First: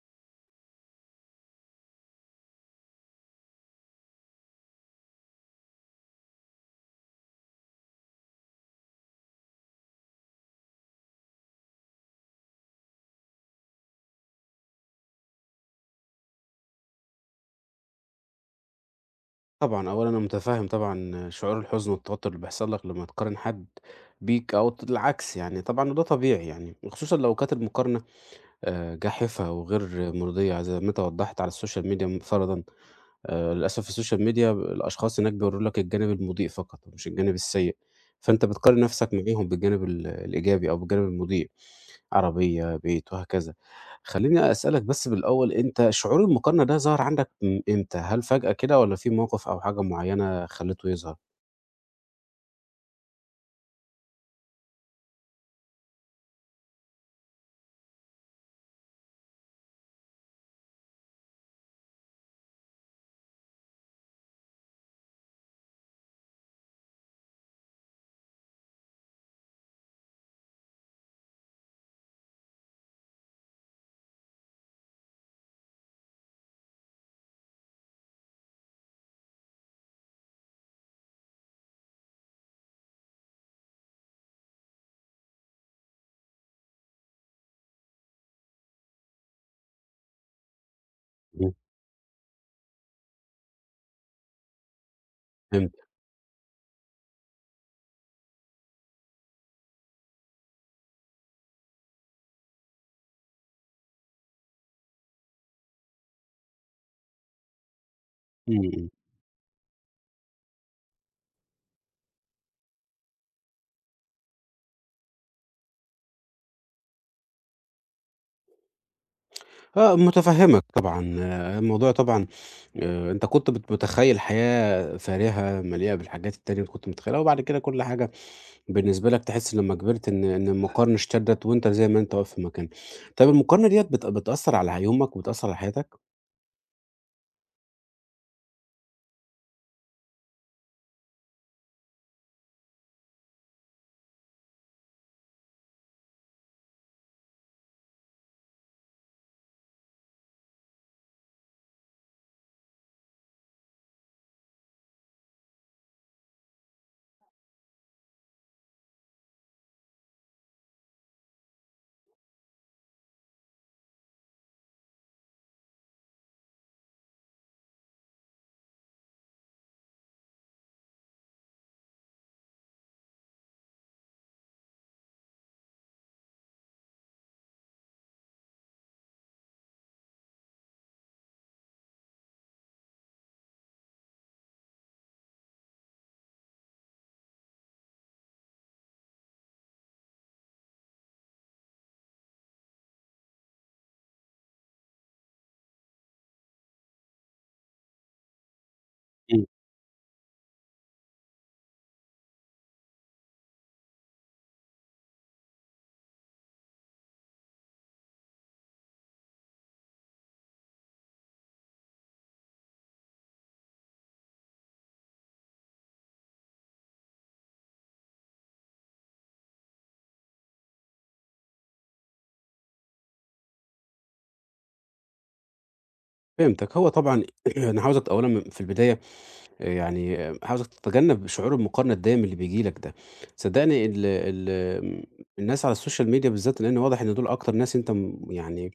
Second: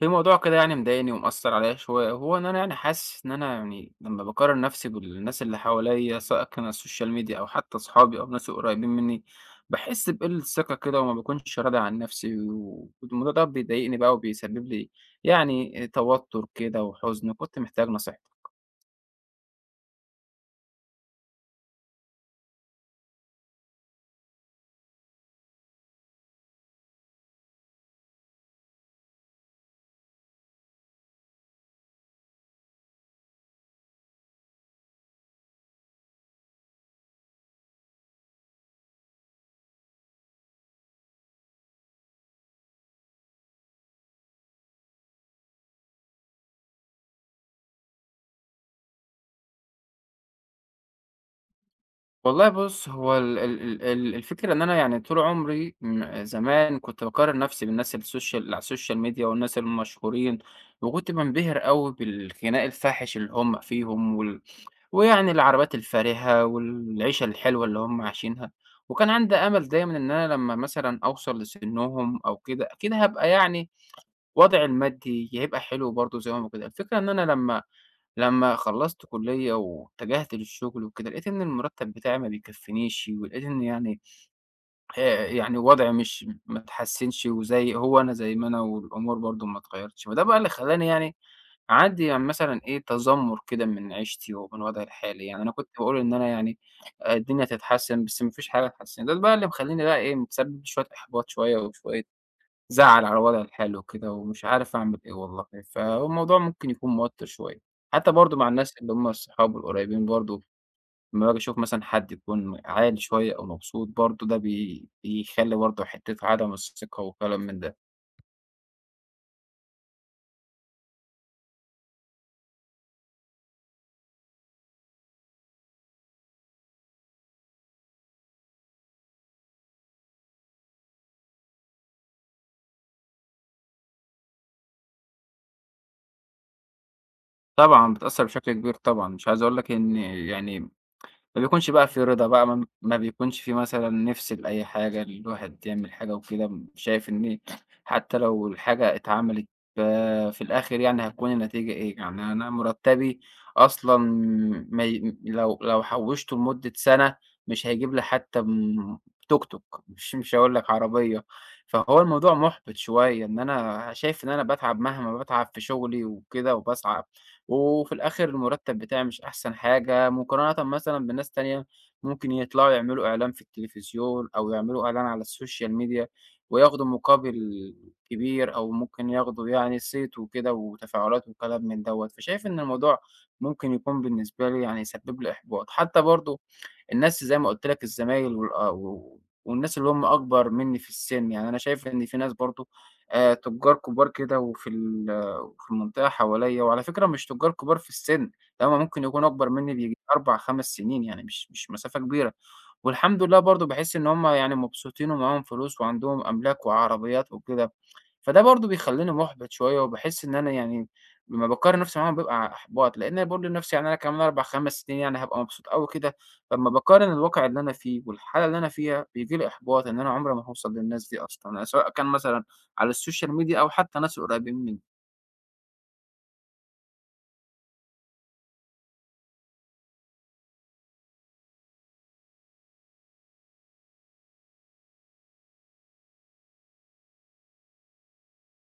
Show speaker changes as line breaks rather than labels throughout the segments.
في موضوع كده يعني مضايقني ومأثّر عليَّ شوية، هو إن أنا يعني حاسس إن أنا يعني لمّا باقارن نفْسي بالناس اللي حواليّا، سواء كان على السوشيال ميديا أو حتى أصحابي أو الناس القريبين منّي، باحس بقِلّة ثقة كده وما باكونش راضي عن نفْسي، والموضوع ده بيضايقني بقى وبيسبب لي يعني توتُّر كده وحُزن، وكنت محتاج نصيحتك.
طبعًا، أولًا أنا متفهم طبعًا شعور الحزن والتوتر اللي بيحصل لك لمّا تقارن حد بيك أو العكس يعني طبعًا وده طبيعي يعني، وخصوصًا لو كانت المقارنة جاحفة وغير مرضية زي ما أنت وضحت على السوشيال ميديا فرضًا، للأسف السوشيال ميديا الأشخاص هناك بيوروا لك الجانب المضيء فقط مش الجانب السيء، فأنت بتقارن نفسك معاهم بالجانب الإيجابي أو بالجانب المضيء. عربية، بيت وهكذا. خلّيني أسألك بس بالأول، أنت شعور المقارنة ده ظهر عندك من إمتى؟ هل فجأة كده والّا في موقف أو حاجة معيّنة خلّته يظهر؟
والله بُص، هو ال ال ال ال الفكرة إن أنا يعني طول عمري زمان كنت باقارن نفسي بالناس السوشيال اللي على السوشيال ميديا والناس المشهورين، وكنت بانبهر أوي بالخناق الفاحش اللي هم فيهم ويعني العربيات الفارهة والعيشة الحلوة اللي هم عايشينها، وكان عندي أمل دايمًا إن أنا لمّا مثلًا أوصل لسنهم أو كده، أكيد هابقى يعني وضعي المادي هيبقى حلو برضه زيهم وكده. الفكرة إن أنا لمّا خلّصت كُلّية واتجهت للشغل وكده، لقيت إن المرتب بتاعي ما بيكفّينيش، ولقيت إن يعني يعني وضعي مش ما اتحسّنش وزي هو أنا زي ما أنا والأمور برضه ما اتغيّرتش، فده بقى اللي خلّاني يعني
إمم.
عندي يعني مثلًا إيه، تذمُّر كده من عيشتي ومن وضعي الحالي، يعني أنا كنت
فهمت.
باقول إن أنا يعني آه، الدنيا هتتحسّن، بس ما فيش حاجة اتحسّنت، ده بقى اللي مخلّيني بقى إيه، متسبب لي شوية إحباط شوية وشوية زعل على الوضع الحالي وكده ومش عارف أعمل إيه والله، فالموضوع ممكن يكون موتّر شوية، حتى برضه مع
إمم،
الناس
إمم.
اللي هم الصحاب والقريبين برضه لمّا باجي أشوف مثلًا حد يكون عالي شوية أو مبسوط برضه ده بيخلّي برضه حتّة عدم الثقة وكلام من ده.
آه، متفهّمك طبعًا. آه، الموضوع طبعًا أنت كنت متخيّل حياة فارهة مليئة بالحاجات التانية اللي كنت متخيّلها وبعد كده كل حاجة بالنسبة لك تحس لمّا كبرت إن المقارنة اشتدت وأنت زي ما أنت واقف في مكانك. طيب المقارنة ديّة بتأثّر على يومك وبتأثّر على حياتك؟
طبعًا بتأثّر بشكل كبير طبعًا، مش عايز أقول لك إن يعني ما بيكونش بقى في رضا بقى، ما بيكونش في مثلًا نِفْس لأي حاجة، الواحد يعمل حاجة وكده، شايف إن حتى لو الحاجة اتعملت ف في الآخر يعني هتكون النتيجة إيه، يعني أنا مرتّبي أصلًا ما ي لو حوّشته لمدة سَنة مش هيجيب لي حتى توك توك، مش هاقول لك عربية، فهو الموضوع مُحبِط شوية إن أنا شايف إن أنا باتعب مهما باتعب في شغلي وكده وباسعى وفي الآخر المرتب بتاعي مش أحسن حاجة، مقارنةً مثلًا بناس تانية ممكن يطلعوا يعملوا إعلان في التلفزيون أو يعملوا إعلان على السوشيال ميديا وياخدوا مقابل كبير أو ممكن ياخدوا يعني صيت وكده وتفاعلات وكلام من دوّة، فشايف إن الموضوع ممكن يكون بالنسبة لي يعني يسبب لي إحباط، حتى برضه الناس زي ما قُلت لك الزمايل آه، و والناس اللي هم أكبر منّي في السِن، يعني أنا شايف إن في ناس برضه تُجّار كُبار كده وفي المنطقة حواليّا، وعلى فكرة مش تُجّار كُبار في السِن، ده هم ممكن يكونوا أكبر منّي بييجي 4، 5 سنين يعني مش مسافة كبيرة. والحمد لله برضه باحس إن هُم يعني مبسوطين ومعاهم فلوس وعندهم أملاك وعربيات وكده، فده برضه بيخلّيني مُحبِط شوية وباحس إن أنا يعني لمّا باقارن نفسي معاهم بابقى إحباط، لإن أنا باقول لنفسي يعني أنا كمان 4، 5 سنين يعني هابقى مبسوط أوي كده، فلمّا باقارن الواقع اللي أنا فيه والحالة اللي أنا فيها بييجي لي إحباط إن أنا عمري ما هاوصل للناس دي أصلًا، يعني سواء كان مثلًا على السوشيال ميديا أو حتى ناس قريبين منّي.
فهمتك. هو طبعًا أنا عاوزك أولًا في البداية يعني عاوزك تتجنب شعور المقارنة الدايم اللي بيجي لك ده، صدقني ال ال الناس على السوشيال ميديا بالذات لان واضح ان دول اكتر ناس انت يعني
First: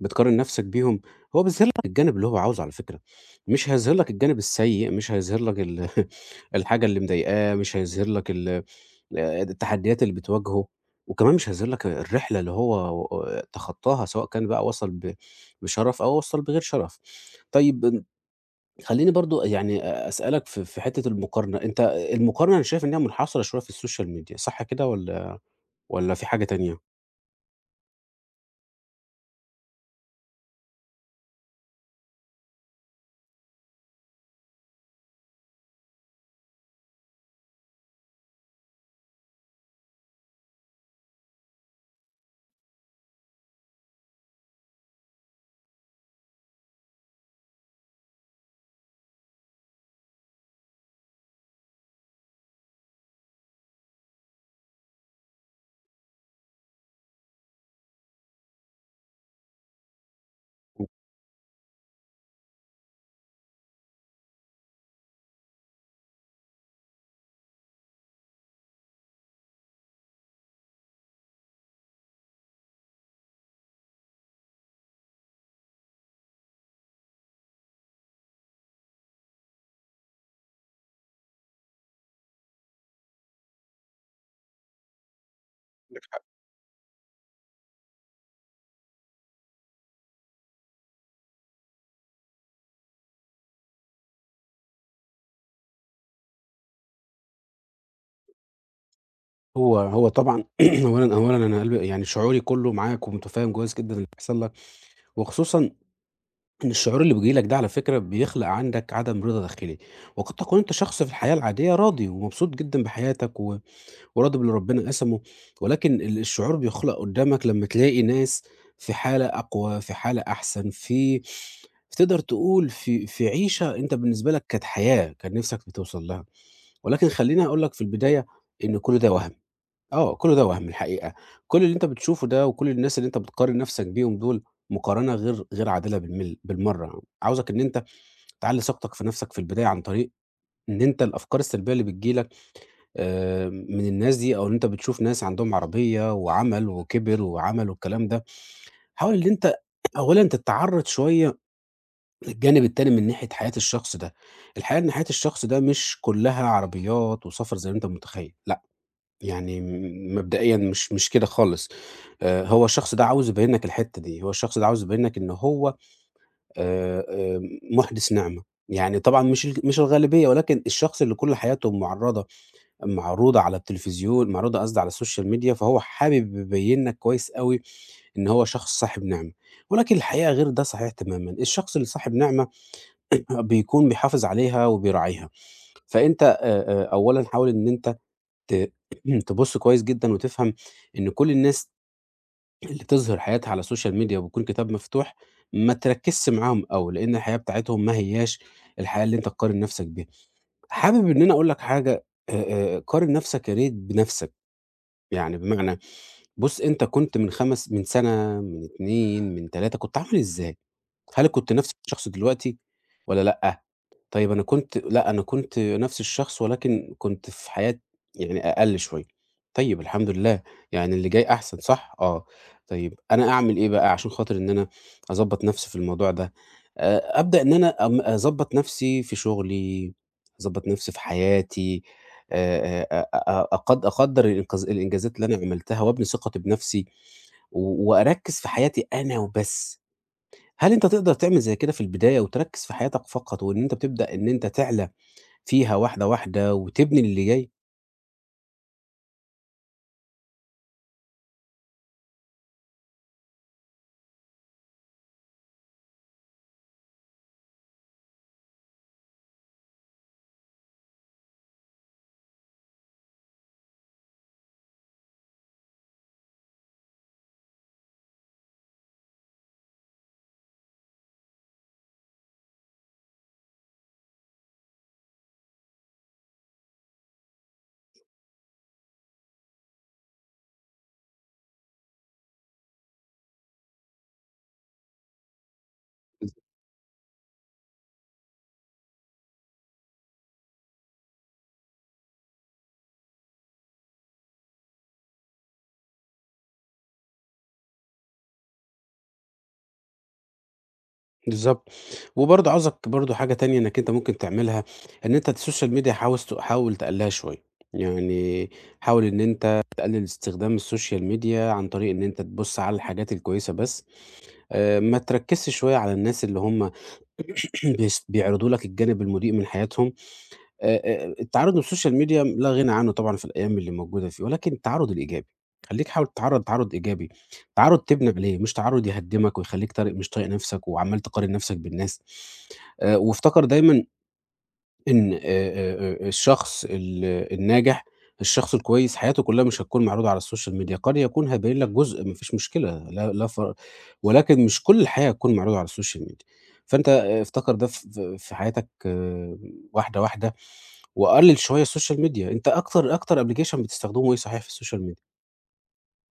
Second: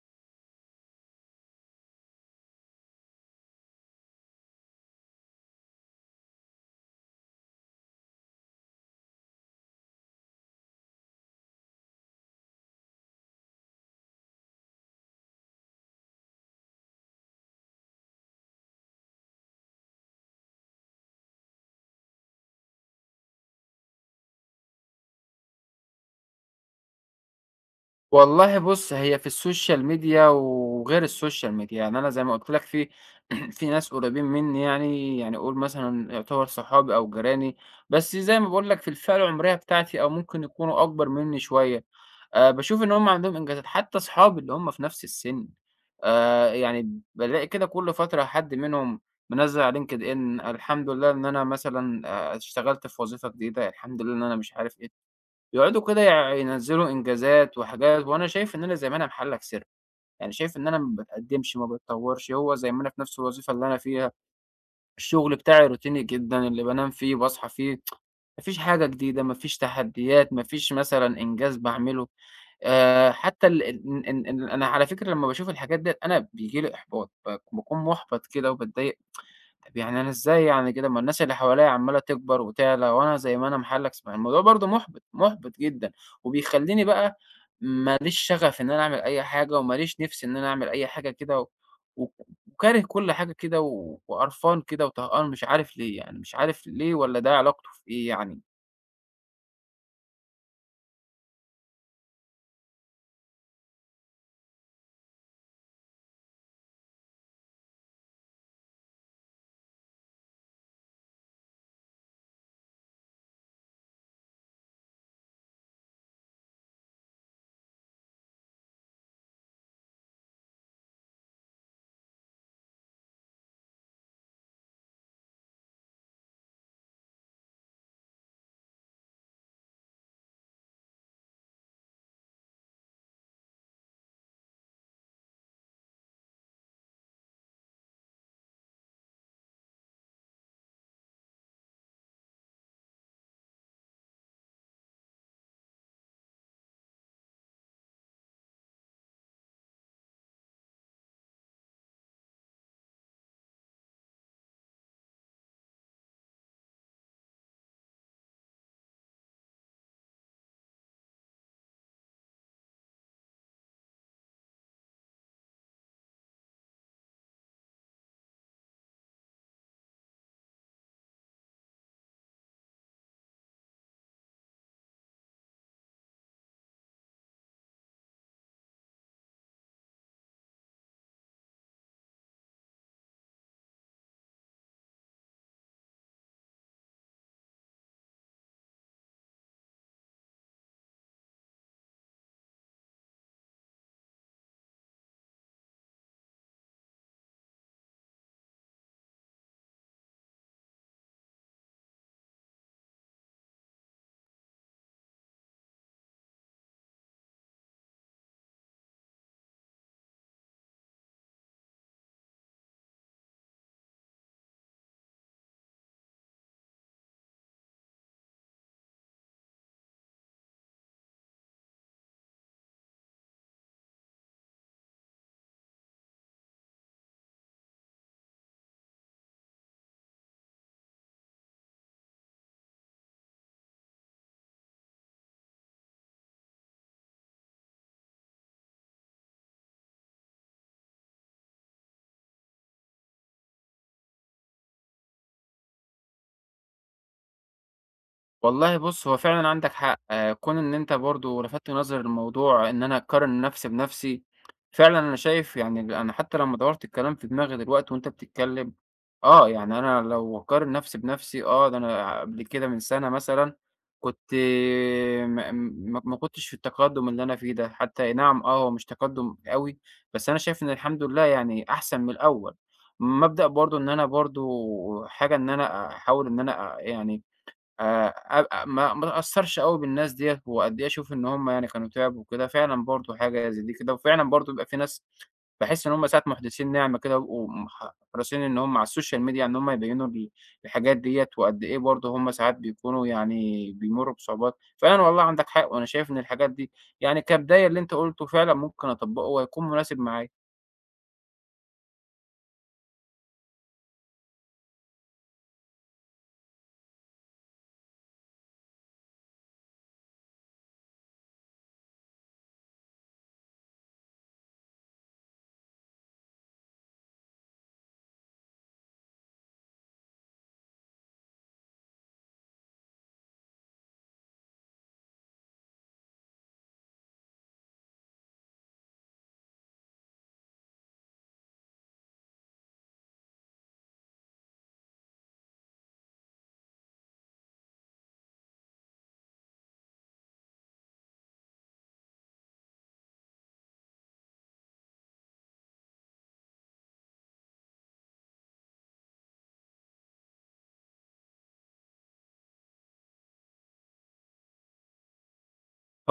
بتقارن نفسك بيهم. هو بيظهر لك الجانب اللي هو عاوزه على فكرة، مش هيظهر لك الجانب السيء، مش هيظهر لك الحاجة اللي مضايقاه، مش هيظهر لك التحديات اللي بتواجهه، وكمان مش هيظهر لك الرحلة اللي هو تخطاها سواء كان بقى وصل بشرف او وصل بغير شرف. طيب، خلّيني برضه يعني أسألك في حتّة المقارنة، أنت المقارنة أنا شايف إنها منحصرة شوية في السوشيال ميديا صح كده والّا في حاجة تانية؟
والله بُص، هي في السوشيال ميديا وغير السوشيال ميديا، يعني أنا زي ما قُلت لك في في ناس قريبين منّي يعني، يعني قُل مثلًا يعتبر صحابي أو جيراني، بس زي ما باقول لك في الفئة العمرية بتاعتي أو ممكن يكونوا أكبر منّي شوية. باشوف إن هُم عندهم إنجازات، حتى أصحابي اللي هُم في نفس السِن، يعني بالاقي كده كل فترة حد منهم منزّل على LinkedIn الحمد لله إن أنا مثلًا اشتغلت في وظيفة جديدة، الحمد لله إن أنا مش عارف إيه. يقعدوا كده ينزّلوا إنجازات وحاجات، وأنا شايف إن أنا زي ما أنا محلّك سر، يعني شايف إن أنا ما باتقدّمش، ما باتطوّرش، هو زي ما أنا في نفس الوظيفة اللي أنا فيها، الشغل بتاعي روتيني جدًا، اللي بانام فيه باصحى فيه، ما فيش حاجة جديدة، ما فيش تحديات، ما فيش مثلًا إنجاز باعمله. حتى إن أنا على فكرة لمّا باشوف الحاجات ديّة أنا بييجي لي إحباط، باكون مُحبَط كده وباتضايق. طب يعني أنا إزاي يعني كده ما الناس اللي حواليّا عمّالة تكبر وتعلى وأنا زي ما أنا محلّكس، ما الموضوع برضه مُحبِط، مُحبِط جدًا، وبيخلّيني بقى ما ليش شغف إن أنا أعمل أي حاجة وما ليش نِفْس إن أنا أعمل أي حاجة كده و و وكاره كل حاجة كده و وقرفان كده وطهقان مش عارف ليه، يعني مش عارف ليه والّا ده علاقته في إيه يعني؟
هو طبعًا أولًا أنا قلبي يعني شعوري كُلّه معاك ومتفهّم كويس جدًا اللي بيحصل لك، وخصوصًا إن الشعور اللي بييجي لك ده على فكرة بيخلق عندك عدم رضا داخلي، وقد تكون أنت شخص في الحياة العادية راضي ومبسوط جدًا بحياتك وراضي باللي ربنا قسمه، ولكن الشعور بيخلق قدّامك لمّا تلاقي ناس في حالة أقوى، في حالة أحسن، تقدر تقول في عيشة أنت بالنسبة لك كانت حياة، كان نِفْسك بتوصل لها، ولكن خلّيني أقول لك في البداية إن كل ده وَهْم، آه، كل ده وَهْم الحقيقة، كل اللي أنت بتشوفه ده وكل الناس اللي أنت بتقارن نَفْسك بيهم دُول مقارنة غير عادلة بالمرّة، عاوزك إن أنت تعلّي ثقتك في نَفْسك في البداية عن طريق إن أنت الأفكار السلبية اللي بتيجي لك من الناس دي أو إن أنت بتشوف ناس عندهم عربية وعمل وكِبِر وعمل والكلام ده، حاول إن أنت أولًا تتعرّض شوية للجانب التاني من ناحية حياة الشخص ده. الحقيقة إن حياة الشخص ده مش كُلّها عربيات وسفر زي ما أنت متخيّل، لأ، يعني مبدئيًا مش كده خالص. هو الشخص ده عاوز يبيّن لك الحتّة دي، هو الشخص ده عاوز يبيّن لك إن هو آآ آآ مُحدِث نِعمة. يعني طبعًا مش الغالبية، ولكن الشخص اللي كل حياته مُعرّضة معروضة على التلفزيون، معروضة قصدي على السوشيال ميديا، فهو حابب يبين لك كويس أوي إن هو شخص صاحب نعمة، ولكن الحقيقة غير ده صحيح تمامًا، الشخص اللي صاحب نعمة بيكون بيحافظ عليها وبيراعيها، فأنت أولًا حاول إن أنت ت تبُص كويس جدًا وتفهم إن كل الناس اللي تظهر حياتها على السوشيال ميديا وبيكون كتاب مفتوح، ما تركّزش معاهم أوي، لإن الحياة بتاعتهم ما هياش الحياة اللي أنت تقارن نفسك بيها. حابب إن أنا أقول لك حاجة، آآ، قارن نفسك يا ريت بنفسك. يعني بمعنى بُص، أنت كنت من 5 من سَنة، من 2، من 3 كنت عامل إزاي؟ هل كنت نفس الشخص دلوقتي والّا لأ؟ طيب، أنا كنت لأ، أنا كنت نفس الشخص ولكن كنت في حياة يعني أقل شوية. طيب الحمد لله، يعني اللي جاي أحسن صح؟ آه. طيب أنا أعمل إيه بقى عشان خاطر إن أنا أضبّط نفسي في الموضوع ده؟ أبدأ إن أنا أضبّط نفسي في شغلي، أضبّط نفسي في حياتي، أ أ أقد أقدّر الإنجازات اللي أنا عملتها وأبني ثقتي بنفسي وأركّز في حياتي أنا وبس. هل أنت تقدر تعمل زي كده في البداية وتركّز في حياتك فقط وإن أنت بتبدأ إن أنت تعلى فيها واحدة، واحدة وتبني للي جاي.
والله بُص، هو فعلًا عندك حق. كون إن أنت برضه لفتت نظري للموضوع إن أنا أقارن نفسي بنفسي، فعلًا أنا شايف يعني أنا حتى لمّا دوّرت الكلام في دماغي دلوقتي وأنت بتتكلم، آه، يعني أنا لو أقارن نفسي بنفسي آه، ده أنا قبل كده من سنة مثلًا كنت م م ما كنتش في التقدم اللي أنا فيه ده، حتى أي نعم آه، هو مش تقدم أوي، بس أنا شايف إن الحمد لله يعني أحسن من الأول. مبدأ برضه إن أنا برضه حاجة إن أنا أحاول إن أنا يعني آآ أبقى ما اتأثّرش أوي بالناس ديّة، وقد إيه أشوف إن هم يعني كانوا تعبوا وكده، فعلًا برضه حاجة زي دي كده، وفعلًا برضه بيبقى في ناس باحس إن هم ساعة مُحدِثين نعمة كده بيبقوا حريصين إن هم على السوشيال ميديا إن هم يبيّنوا الحاجات ديّة، وقد إيه برضه هم ساعات بيكونوا يعني بيمُرّوا بصعوبات، فعلًا والله عندك حق، وأنا شايف إن الحاجات دي يعني كبداية اللي أنت قُلته فعلًا ممكن أطبّقه وهيكون مناسب معايا.
بالضبط. وبرضه عاوزك برضه حاجة تانية إنّك أنت ممكن تعملها، إن أنت السوشيال ميديا حاوز ت حاول تقلّلها شوية. يعني حاول إن أنت تقلّل استخدام السوشيال ميديا عن طريق إن أنت تبُص على الحاجات الكويسة بس، ما تركّزش شوية على الناس اللي هم بيعرضوا لك الجانب المُضيء من حياتهم. التعرُّض للسوشيال ميديا لا غنى عنه طبعًا في الأيام اللي موجودة فيه، ولكن التعرُّض الإيجابي، خلّيك حاول تتعرّض تعرُّض إيجابي، تعرُّض تبني عليه، مش تعرُّض يهدّمك ويخلّيك طارق مش طايق نَفْسك وعمّال تقارن نَفْسك بالناس، وافتكر دايمًا إن الشخص الناجح، الشخص الكويس حياته كلّها مش هتكون معروضة على السوشيال ميديا، قد يكون هيبين لك جزء ما فيش مشكلة، لا لا، ولكن مش كل الحياة هتكون معروضة على السوشيال ميديا، فأنت آه، افتكر ده ف في في حياتك، آه، واحدة، واحدة، وقلِّل شوية السوشيال ميديا. أنت أكتر application بتستخدمه إيه صحيح في السوشيال ميديا؟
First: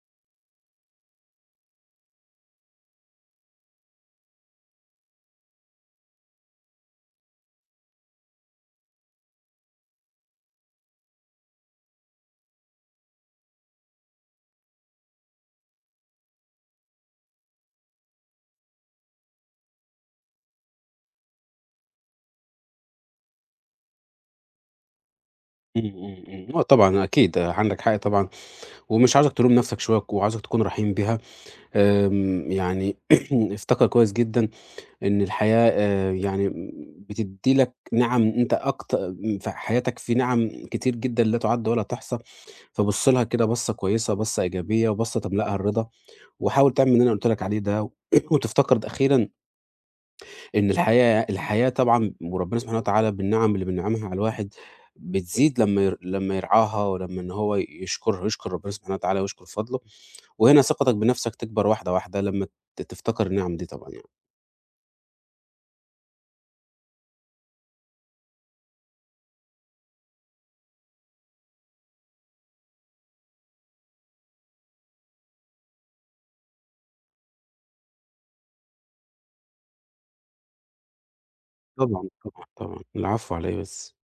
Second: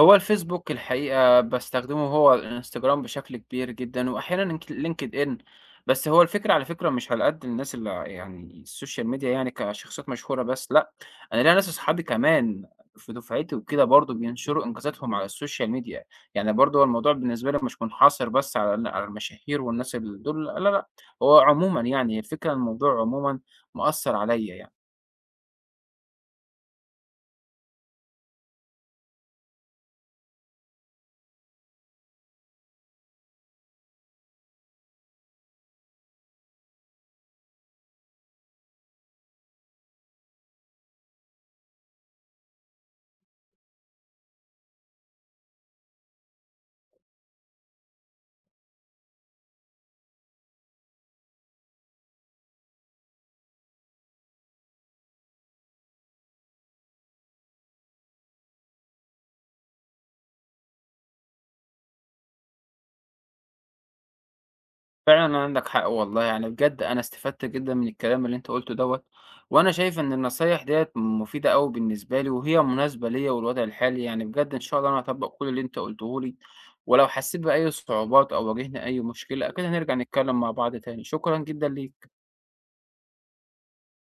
هو الفيسبوك الحقيقة باستخدمه هو الإنستجرام بشكل كبير جدًا، وأحيانًا لينكد إن، بس هو الفكرة على فكرة مش على قد الناس اللي يعني السوشيال ميديا يعني كشخصيات مشهورة بس لأ، أنا ليّا ناس أصحابي كمان في دفعتي وكده برضه بينشروا إنجازاتهم على السوشيال ميديا، يعني برضه هو الموضوع بالنسبة لي مش منحصر بس على على المشاهير والناس دول، لا، لا، لا، هو عمومًا يعني الفكرة الموضوع عمومًا مأثّر عليَّ يعني.
إمم، إمم، إمم، آه طبعًا أكيد، آه، عندك حق طبعًا، ومش عاوزك تلوم نفسك شوية وعاوزك تكون رحيم بيها. يعني افتكر كويس جدًا إن الحياة يعني بتدّي لك نِعَم، أنت أكت في حياتك في نِعَم كتير جدًا لا تُعَد ولا تُحصى، فبُص لها كده بصّة كويسة، بصّة إيجابية، وبصّة تملأها الرضا، وحاول تعمل اللي أنا قُلت لك عليه ده، وتفتقد أخيرًا إن الحياة طبعًا وربنا سبحانه وتعالى بالنِعَم اللي بينعمها على الواحد بتزيد لمّا يرعاها ولمّا إن هو يشكرها يشكر ربنا سبحانه وتعالى ويشكر فضله، وهنا ثقتك بنَفْسك تكبر واحدة واحدة لمّا تفتكر النِعَم دي طبعًا يعني.
فعلًا عندك حق والله، يعني بجد أنا استفدت جدًا من الكلام اللي أنت قُلته دوّة، وأنا شايف إن النصايح ديّة مفيدة أوي بالنسبة لي، وهي مناسبة ليّا والوضع الحالي، يعني بجد إن شاء الله أنا هاطبّق كل اللي أنت قُلته لي، ولو حسيت بأي صعوبات أو واجهني أي مشكلة أكيد هنرجع نتكلّم مع بعض تاني، شكرًا جدًا
طبعًا،
ليك.
طبعًا، طبعًا. العفو على إيه بس.